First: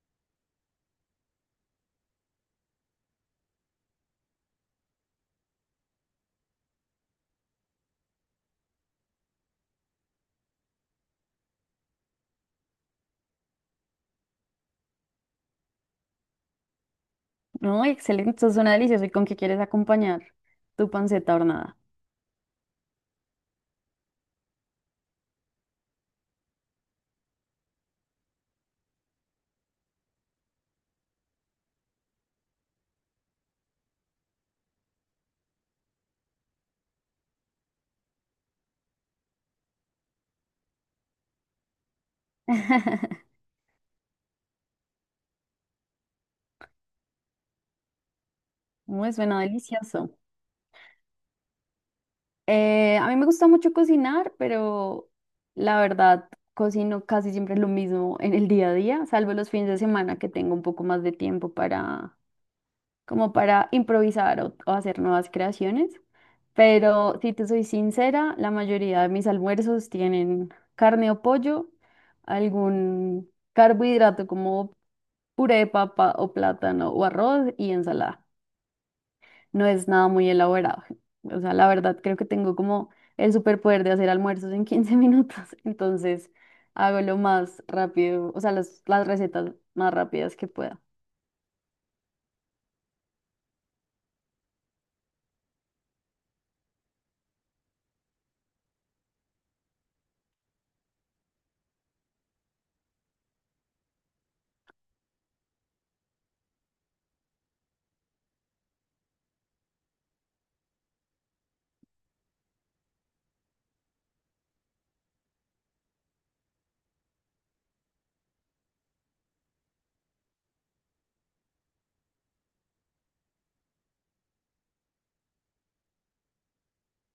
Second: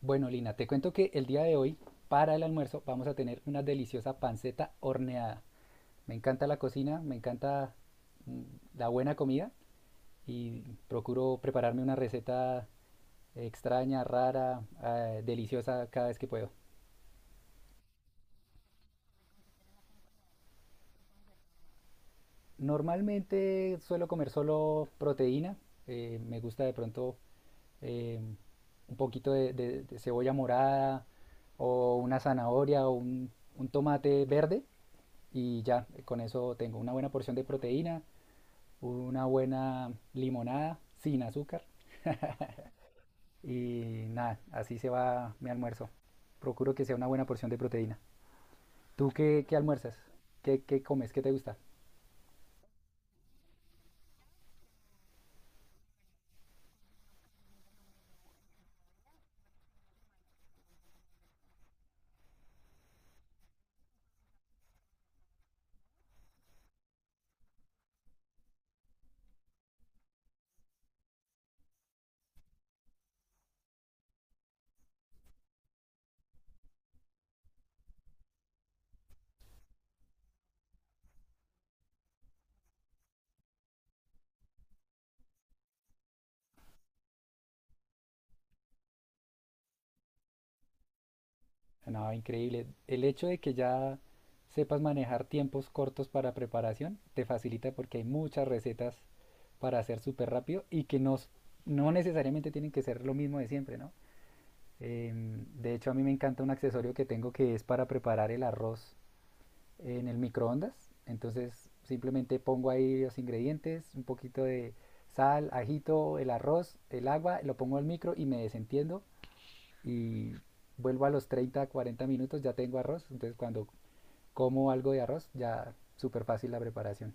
Bueno, Lina, te cuento que el día de hoy, para el almuerzo, vamos a tener una deliciosa panceta horneada. Me encanta la cocina, me encanta mm, la buena comida y procuro prepararme una receta extraña, rara, deliciosa cada vez que puedo. No, excelente, esto suena delicioso. ¿Y con qué quieres acompañar tu panceta hornada? Normalmente suelo comer solo proteína, me gusta de pronto eh, un poquito de cebolla morada o una zanahoria o un tomate verde y ya, con eso tengo una buena porción de proteína, una buena limonada sin azúcar y nada, así se va mi almuerzo. Procuro que sea una buena porción de proteína. ¿Tú Muy suena qué almuerzas? delicioso. ¿Qué comes? ¿Qué te gusta? A mí me gusta mucho cocinar, pero la verdad cocino casi siempre lo mismo en el día a día, salvo los fines de semana que tengo un poco más de tiempo para, como para improvisar o hacer nuevas creaciones. Pero si te soy sincera, la mayoría de mis almuerzos tienen carne o pollo, algún carbohidrato como puré de papa o plátano o arroz y ensalada. No es nada muy elaborado. O sea, la verdad creo que tengo como el superpoder de hacer almuerzos en 15 minutos, entonces hago lo más rápido, o sea, las recetas más rápidas que pueda. No, increíble. El hecho de que ya sepas manejar tiempos cortos para preparación te facilita porque hay muchas recetas para hacer súper rápido y que no necesariamente tienen que ser lo mismo de siempre, ¿no? De hecho, a mí me encanta un accesorio que tengo que es para preparar el arroz en el microondas. Entonces, simplemente pongo ahí los ingredientes, un poquito de sal, ajito, el arroz, el agua, lo pongo al micro y me desentiendo y vuelvo a los 30, 40 minutos, ya tengo arroz. Entonces, cuando como algo de arroz, ya súper fácil la preparación.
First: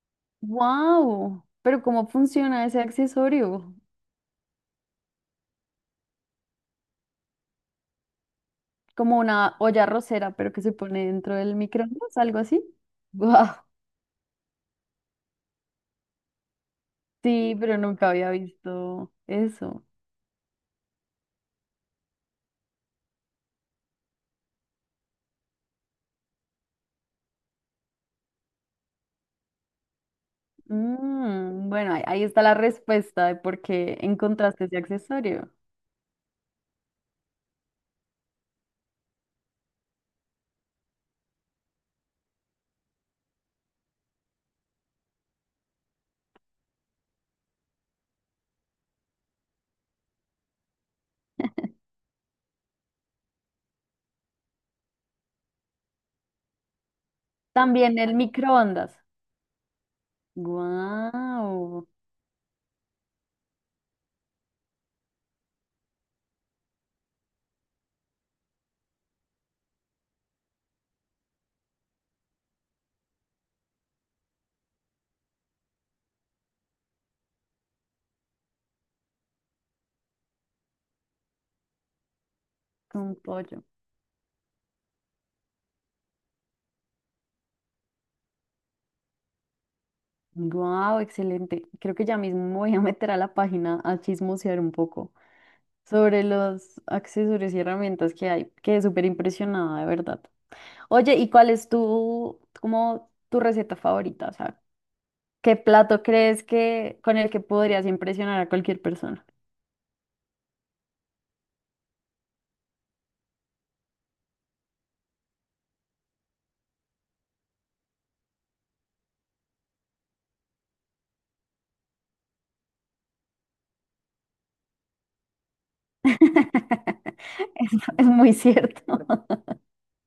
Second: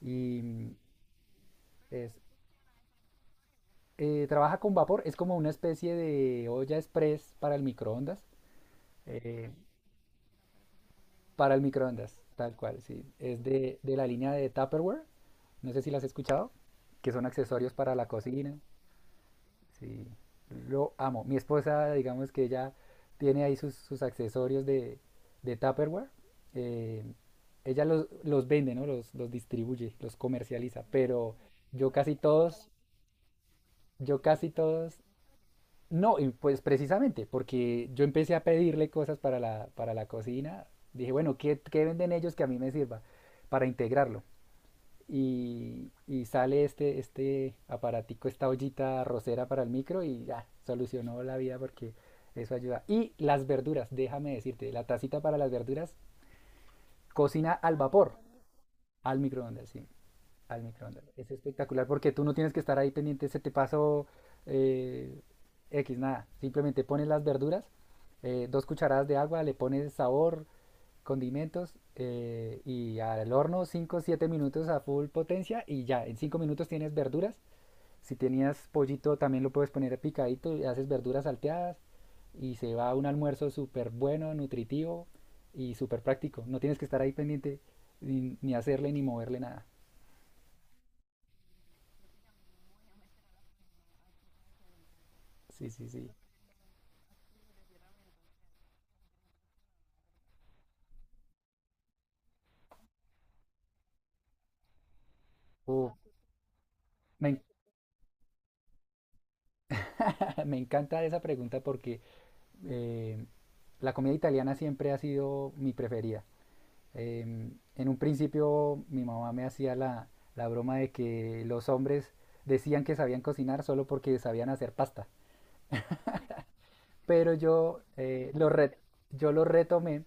Y ¡Wow! Pero ¿cómo es, funciona ese accesorio? Trabaja con vapor, es como una especie de olla express para el microondas. Como Eh, una olla arrocera, pero que se pone dentro del Para el microondas, microondas, algo tal así. cual, sí. Es ¡Wow! de la línea de Tupperware. No sé si las has escuchado, que son Sí, accesorios pero para la nunca había cocina. visto eso. Sí, lo amo. Mi esposa, digamos que ella tiene ahí sus accesorios de Tupperware. Eh, Ella los vende, ¿no? Los distribuye, los comercializa. Pero Mm, yo bueno, ahí, casi ahí está la todos, respuesta de por qué yo casi encontraste ese todos accesorio. no, y pues precisamente, porque yo empecé a pedirle cosas para la cocina, dije, bueno, ¿qué venden ellos que a mí me sirva para integrarlo? Y sale este aparatico, esta ollita rosera para el micro y ya, solucionó la vida porque eso ayuda. Y las verduras, déjame decirte, la tacita para las verduras, cocina al También vapor, el microondas. al microondas, sí al microondas. Es Guau, espectacular porque tú no tienes que estar ahí pendiente, se te pasó eh, X, nada. Simplemente pones las verduras, 2 cucharadas de agua, le pones sabor, condimentos y al horno 5 7 minutos a full potencia y ya, en 5 minutos tienes verduras. Si tenías pollito también lo puedes poner picadito y haces verduras salteadas y se va un con almuerzo pollo. súper bueno, nutritivo y súper práctico. No tienes que estar ahí pendiente ni hacerle ni moverle nada. Guau, excelente. Creo que ya mismo me voy a meter a la página a chismosear un poco Sí, sí, sí. sobre los accesorios y herramientas que hay. Quedé súper impresionada, de verdad. Oye, ¿y cuál es tu, como, tu receta favorita? O sea, ¿qué Uf, plato crees que con me, el que en- podrías impresionar a cualquier persona? me encanta esa pregunta porque eh, la comida italiana siempre ha sido mi preferida. Eh, en un principio mi mamá me hacía la broma de que los hombres decían que sabían cocinar solo porque sabían hacer pasta. Pero Es, yo es muy cierto. yo lo retomé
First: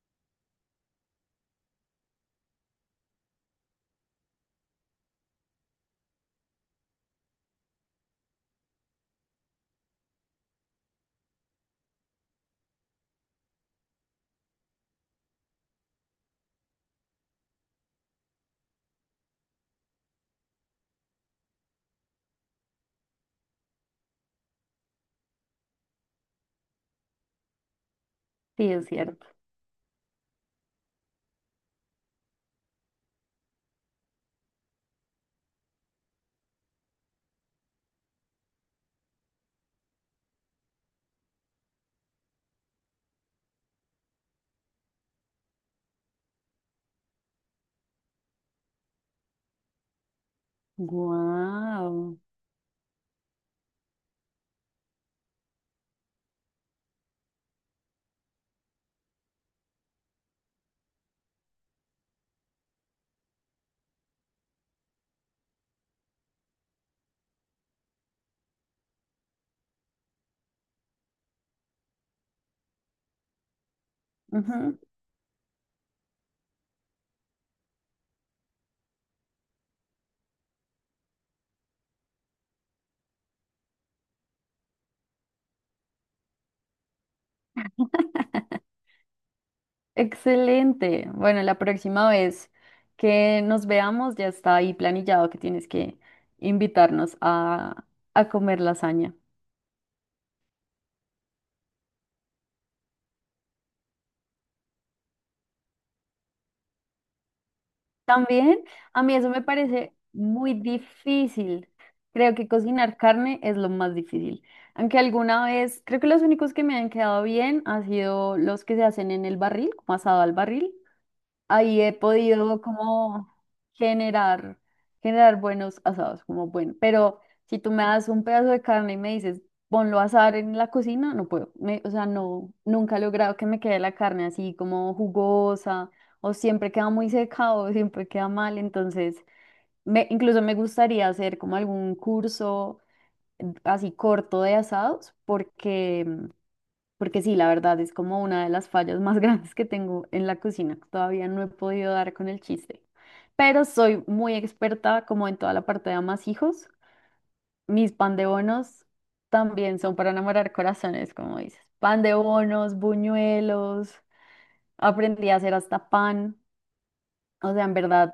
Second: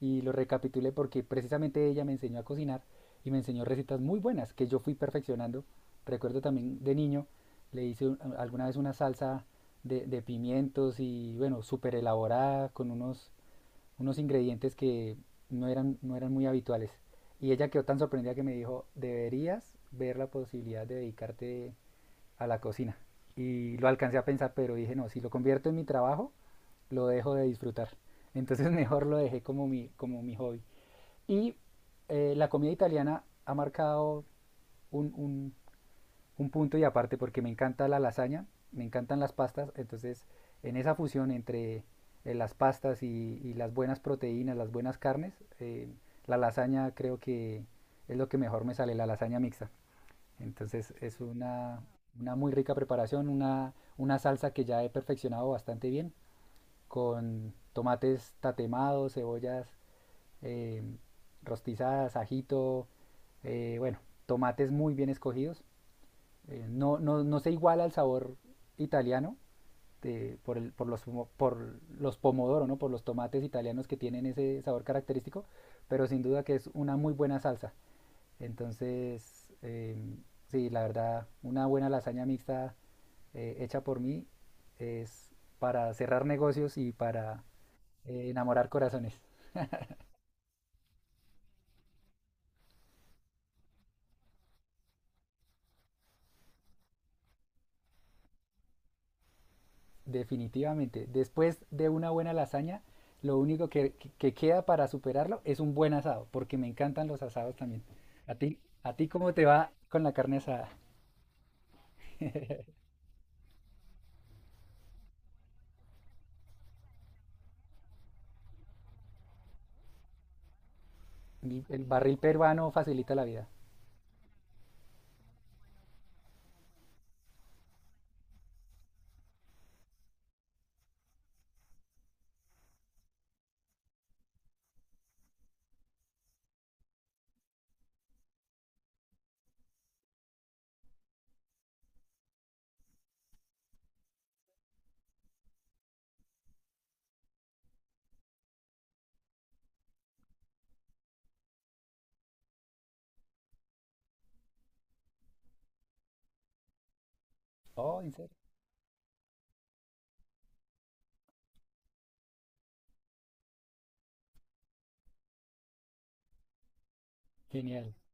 y lo recapitulé porque precisamente ella me enseñó a cocinar y me enseñó recetas muy buenas que yo fui perfeccionando. Recuerdo también de niño, alguna vez una salsa de pimientos y bueno, súper elaborada con unos, unos ingredientes que no eran muy habituales. Y ella quedó tan sorprendida que me dijo, deberías ver la posibilidad de dedicarte a la cocina. Y lo alcancé a pensar, pero dije, no, si lo convierto en mi trabajo, lo dejo de disfrutar. Entonces Sí, es mejor lo cierto. dejé como mi hobby. Y la comida italiana ha marcado un, un- un punto y aparte porque me encanta la lasaña, me encantan las pastas, entonces en esa fusión entre las pastas y las buenas proteínas, las buenas carnes, la lasaña creo que es lo que mejor me sale, la lasaña mixta. Entonces es Wow. una muy rica preparación, una salsa que ya he perfeccionado bastante bien con tomates tatemados, cebollas eh, rostizadas, ajito, bueno, tomates muy bien escogidos. No se iguala al sabor italiano de- por, el- por los, por los pomodoro, ¿no? Por los tomates italianos que tienen ese sabor característico, pero sin duda que es una muy buena salsa. Entonces, sí, la verdad, una buena lasaña mixta hecha por mí es para cerrar negocios y para enamorar corazones, Excelente. Bueno, la próxima vez que nos veamos ya está ahí planillado que tienes que invitarnos a comer lasaña. definitivamente. Después de una buena lasaña, lo único que queda para superarlo es un buen asado, porque me encantan los asados también. También A a ti mí eso cómo me te va parece con la carne muy asada? difícil. Creo que cocinar carne es lo más difícil. Aunque alguna vez, creo que los únicos que me han quedado bien han sido los que se hacen en el barril, como asado al barril. El, Ahí el he barril podido peruano facilita la como vida. generar, generar buenos asados, como bueno, pero si tú me das un pedazo de carne y me dices, ponlo a asar en la cocina, no puedo, me- o sea, no, nunca he logrado que me quede la carne así como jugosa, o siempre queda muy seca, o siempre queda mal, entonces, me, incluso me gustaría hacer como algún curso así corto de asados, porque sí, la verdad es como una de las fallas más grandes que tengo en la cocina. Todavía no he podido dar con el chiste. Pero soy muy experta como en toda la parte de amasijos. Mis Oh, en pan de serio. bonos también son para enamorar corazones, como dices. Pan de bonos, buñuelos. Aprendí a hacer hasta pan. O sea, en Genial, verdad,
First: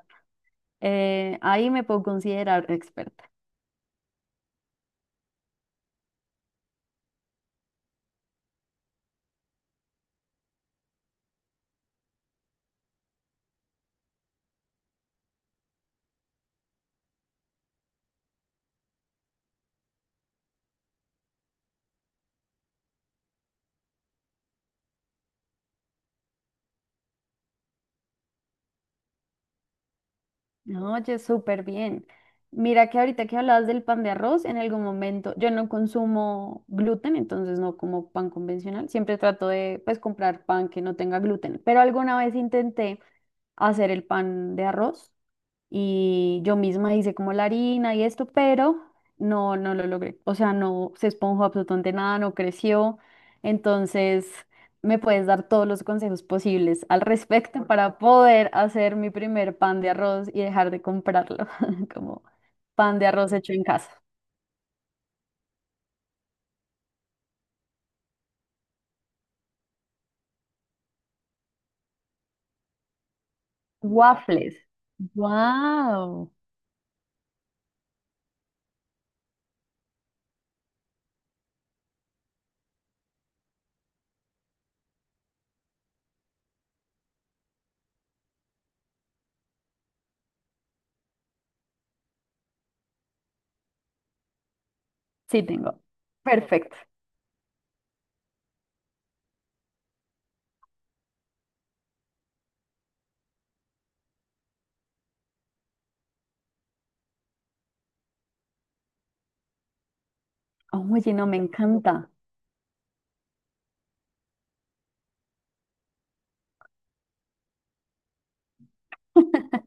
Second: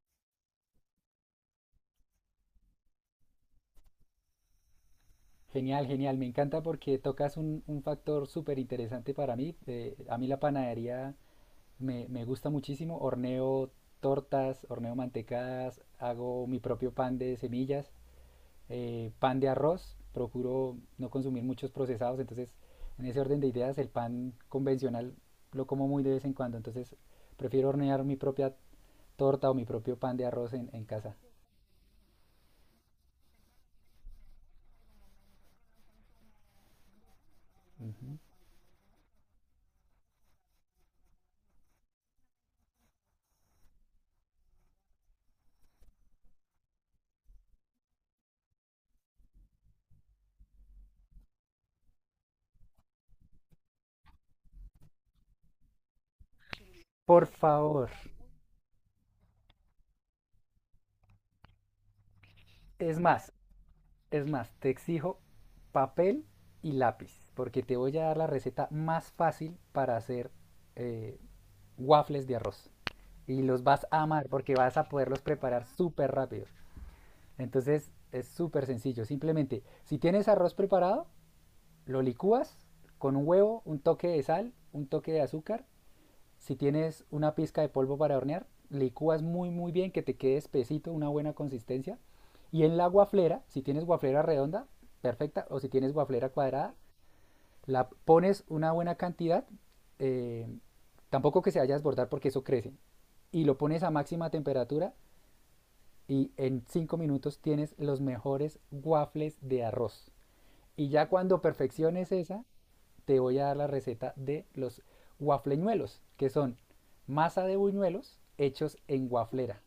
ahí me puedo considerar experta. genial, genial. Me encanta porque tocas un factor súper interesante para mí. A mí la panadería me gusta muchísimo. Horneo tortas, horneo mantecadas, hago mi propio pan de semillas. Pan de arroz, procuro no consumir muchos procesados, entonces en ese orden de ideas el pan convencional lo como muy de vez en cuando, entonces prefiero hornear mi propia torta o mi propio pan de arroz en No, casa. oye, súper bien. Mira que ahorita que hablabas del pan de arroz, en algún momento yo no consumo gluten, entonces no como Ujú. pan convencional. Siempre trato de pues comprar pan que no tenga gluten, pero alguna vez intenté hacer el pan de arroz y yo misma hice como la harina y esto, pero no, no lo logré. O sea, no se esponjó absolutamente nada, no creció. Entonces, me puedes dar todos los consejos posibles al Por respecto favor, para poder hacer mi primer pan de arroz y dejar de comprarlo como pan es de más, arroz hecho en casa. es más, te exijo papel y lápiz, porque te voy a dar la receta más fácil para hacer eh, waffles de arroz. Y los vas a amar porque Waffles. vas a poderlos preparar súper Wow. rápido. Entonces es súper sencillo. Simplemente, si tienes arroz preparado, lo licúas con un huevo, un toque de sal, un toque de azúcar. Si tienes una pizca de polvo para hornear, licúas muy muy bien que te quede espesito, una buena consistencia. Y en la guaflera, si tienes guaflera redonda, Sí, perfecta, o si tengo. tienes guaflera cuadrada, Perfecto. la pones una buena cantidad, eh, tampoco que se vaya a desbordar porque eso crece, y lo pones a máxima temperatura y en 5 minutos tienes los mejores waffles de arroz. Y ya Oye, no, me cuando encanta. perfecciones esa, te voy a dar la receta de los waffleñuelos, que son masa de buñuelos hechos en waflera.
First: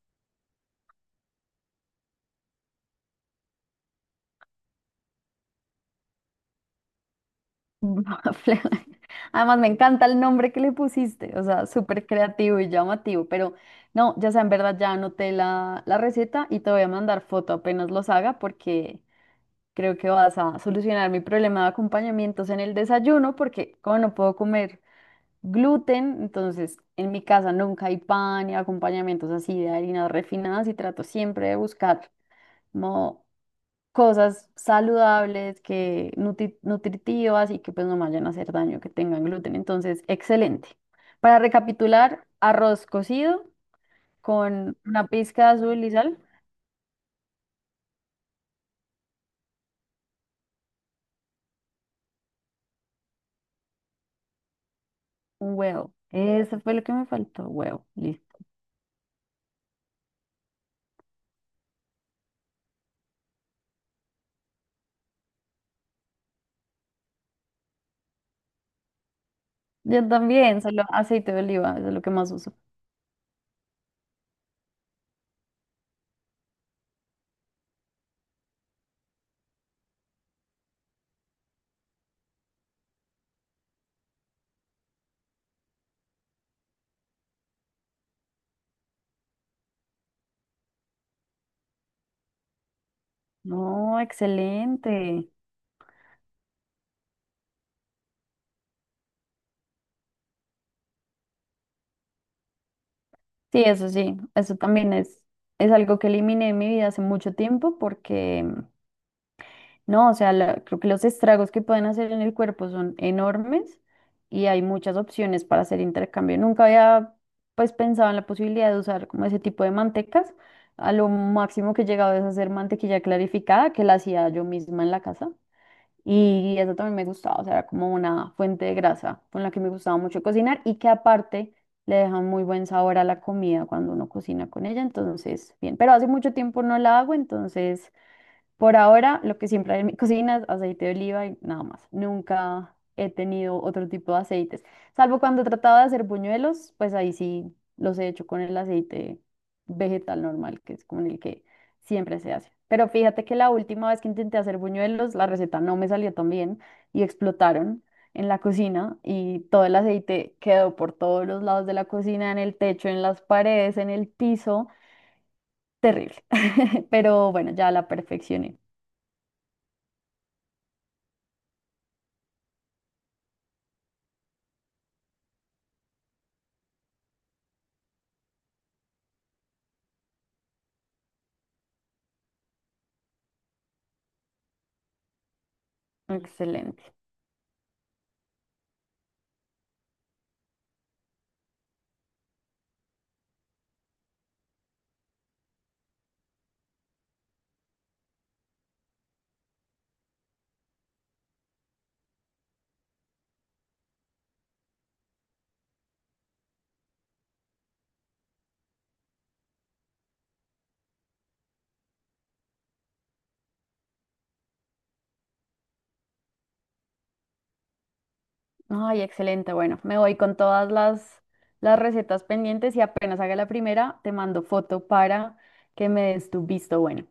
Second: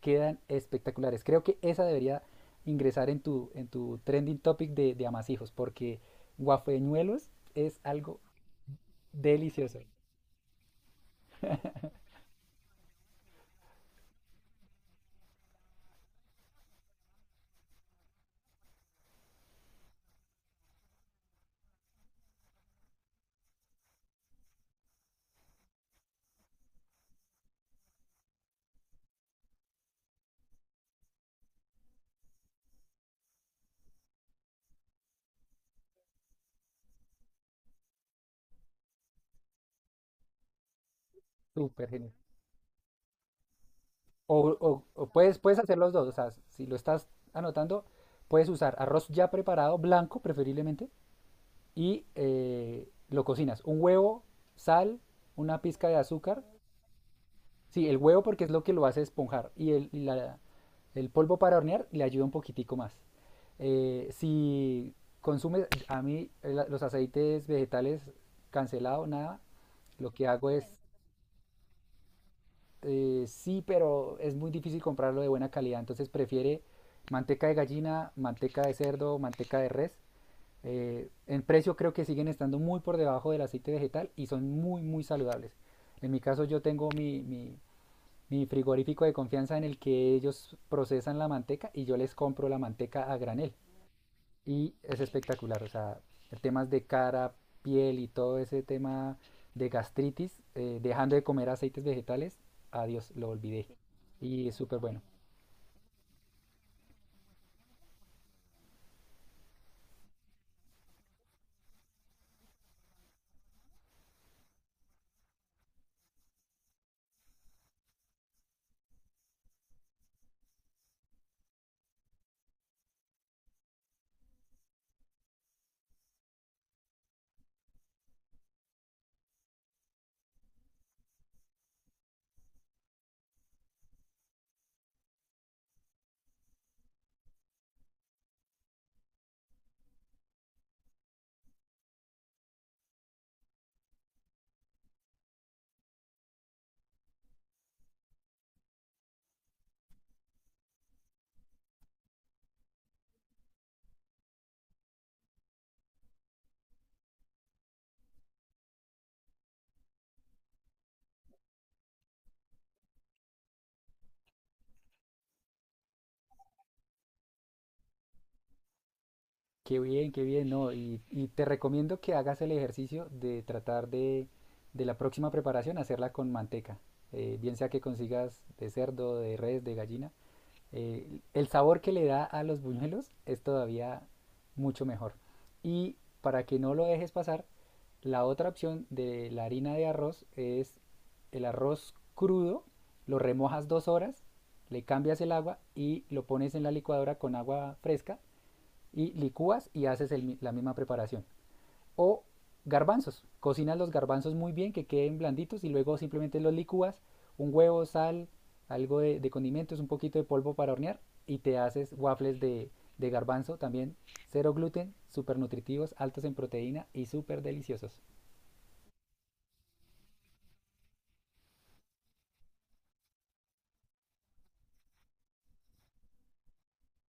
Quedan espectaculares. Creo que esa debería ingresar en tu trending topic de amasijos, porque waffleñuelos es algo Fle- Además, me delicioso, encanta el nombre que le pusiste, o sea, súper creativo y llamativo, pero no, ya sea, en verdad ya anoté la receta y te voy a mandar foto apenas los haga porque creo que vas a solucionar mi problema de acompañamientos en el desayuno porque como no puedo comer gluten, entonces en mi casa nunca hay pan ni acompañamientos así de harinas refinadas y trato siempre de buscar como cosas saludables, que nutri- nutritivas y que pues no vayan a hacer daño, que tengan gluten. Entonces, excelente. Para súper genial. recapitular, arroz cocido O, con o- o una puedes, pizca de puedes hacer azul y los dos, o sal, sea, si lo estás anotando, puedes usar arroz ya preparado, blanco preferiblemente, y lo cocinas. Un huevo, sal, un una pizca huevo. de azúcar. Eso fue lo que me faltó, huevo, Sí, el huevo listo. porque es lo que lo hace esponjar. Y el polvo para hornear le ayuda un poquitico más. Si consumes, a mí los aceites vegetales cancelado, nada, Yo lo que hago también, es solo aceite de oliva, eso es lo que más uso. Sí, pero es muy difícil comprarlo de buena calidad, entonces prefiere manteca de gallina, manteca de cerdo, manteca de res. En precio creo que siguen estando muy por debajo del aceite vegetal y son muy, muy saludables. En mi caso yo tengo mi frigorífico de confianza en el que ellos procesan la manteca y yo les compro la manteca a granel No, y es excelente. espectacular. O sea, temas de cara, piel y todo ese tema de gastritis, dejando de comer aceites vegetales, adiós, lo olvidé. Sí, Y es eso súper también bueno. Es algo que eliminé de mi vida hace mucho tiempo porque no, o sea, la- creo que los estragos que pueden hacer en el cuerpo son enormes y hay muchas opciones para hacer intercambio. Nunca había pues pensado en la posibilidad de usar como ese tipo de mantecas. A lo máximo que he llegado es hacer mantequilla clarificada, que la hacía yo misma en la casa. Y eso también me gustaba, o sea, era como una fuente de grasa con la que me gustaba mucho cocinar y que aparte le deja muy buen sabor a la comida cuando uno cocina con ella. Entonces, bien, pero hace mucho tiempo no la hago, entonces... Por ahora, lo que siempre hay en mi cocina es aceite de oliva y nada más. Nunca he tenido otro tipo de aceites, salvo cuando he tratado de hacer buñuelos, pues ahí sí los he hecho con el aceite vegetal normal, que es con el que siempre se hace. Pero fíjate que la última vez que intenté hacer buñuelos, la receta no me salió tan bien y explotaron en la cocina y todo el aceite quedó por todos los lados de la cocina, en el techo, en las paredes, en el piso. Terrible. Pero bueno, ya la perfeccioné. Qué bien, no. Y te recomiendo que hagas el ejercicio de tratar de la próxima preparación hacerla con manteca. Bien sea que consigas de cerdo, de res, de gallina, el sabor que le da a los buñuelos es todavía mucho mejor. Y para que no Excelente. lo dejes pasar, la otra opción de la harina de arroz es el arroz crudo, lo remojas 2 horas, le cambias el agua y lo pones en la licuadora con agua fresca y licúas y haces el la misma preparación. O garbanzos. Cocinas los garbanzos muy bien, que queden blanditos y luego simplemente los licúas, un huevo, sal, algo de condimentos, un poquito de polvo para hornear y te haces waffles de garbanzo también, cero gluten, súper nutritivos, altos en proteína y súper deliciosos. Ay, excelente. Bueno, me voy con todas las recetas pendientes y apenas haga la primera, te mando foto para que me des tu visto bueno.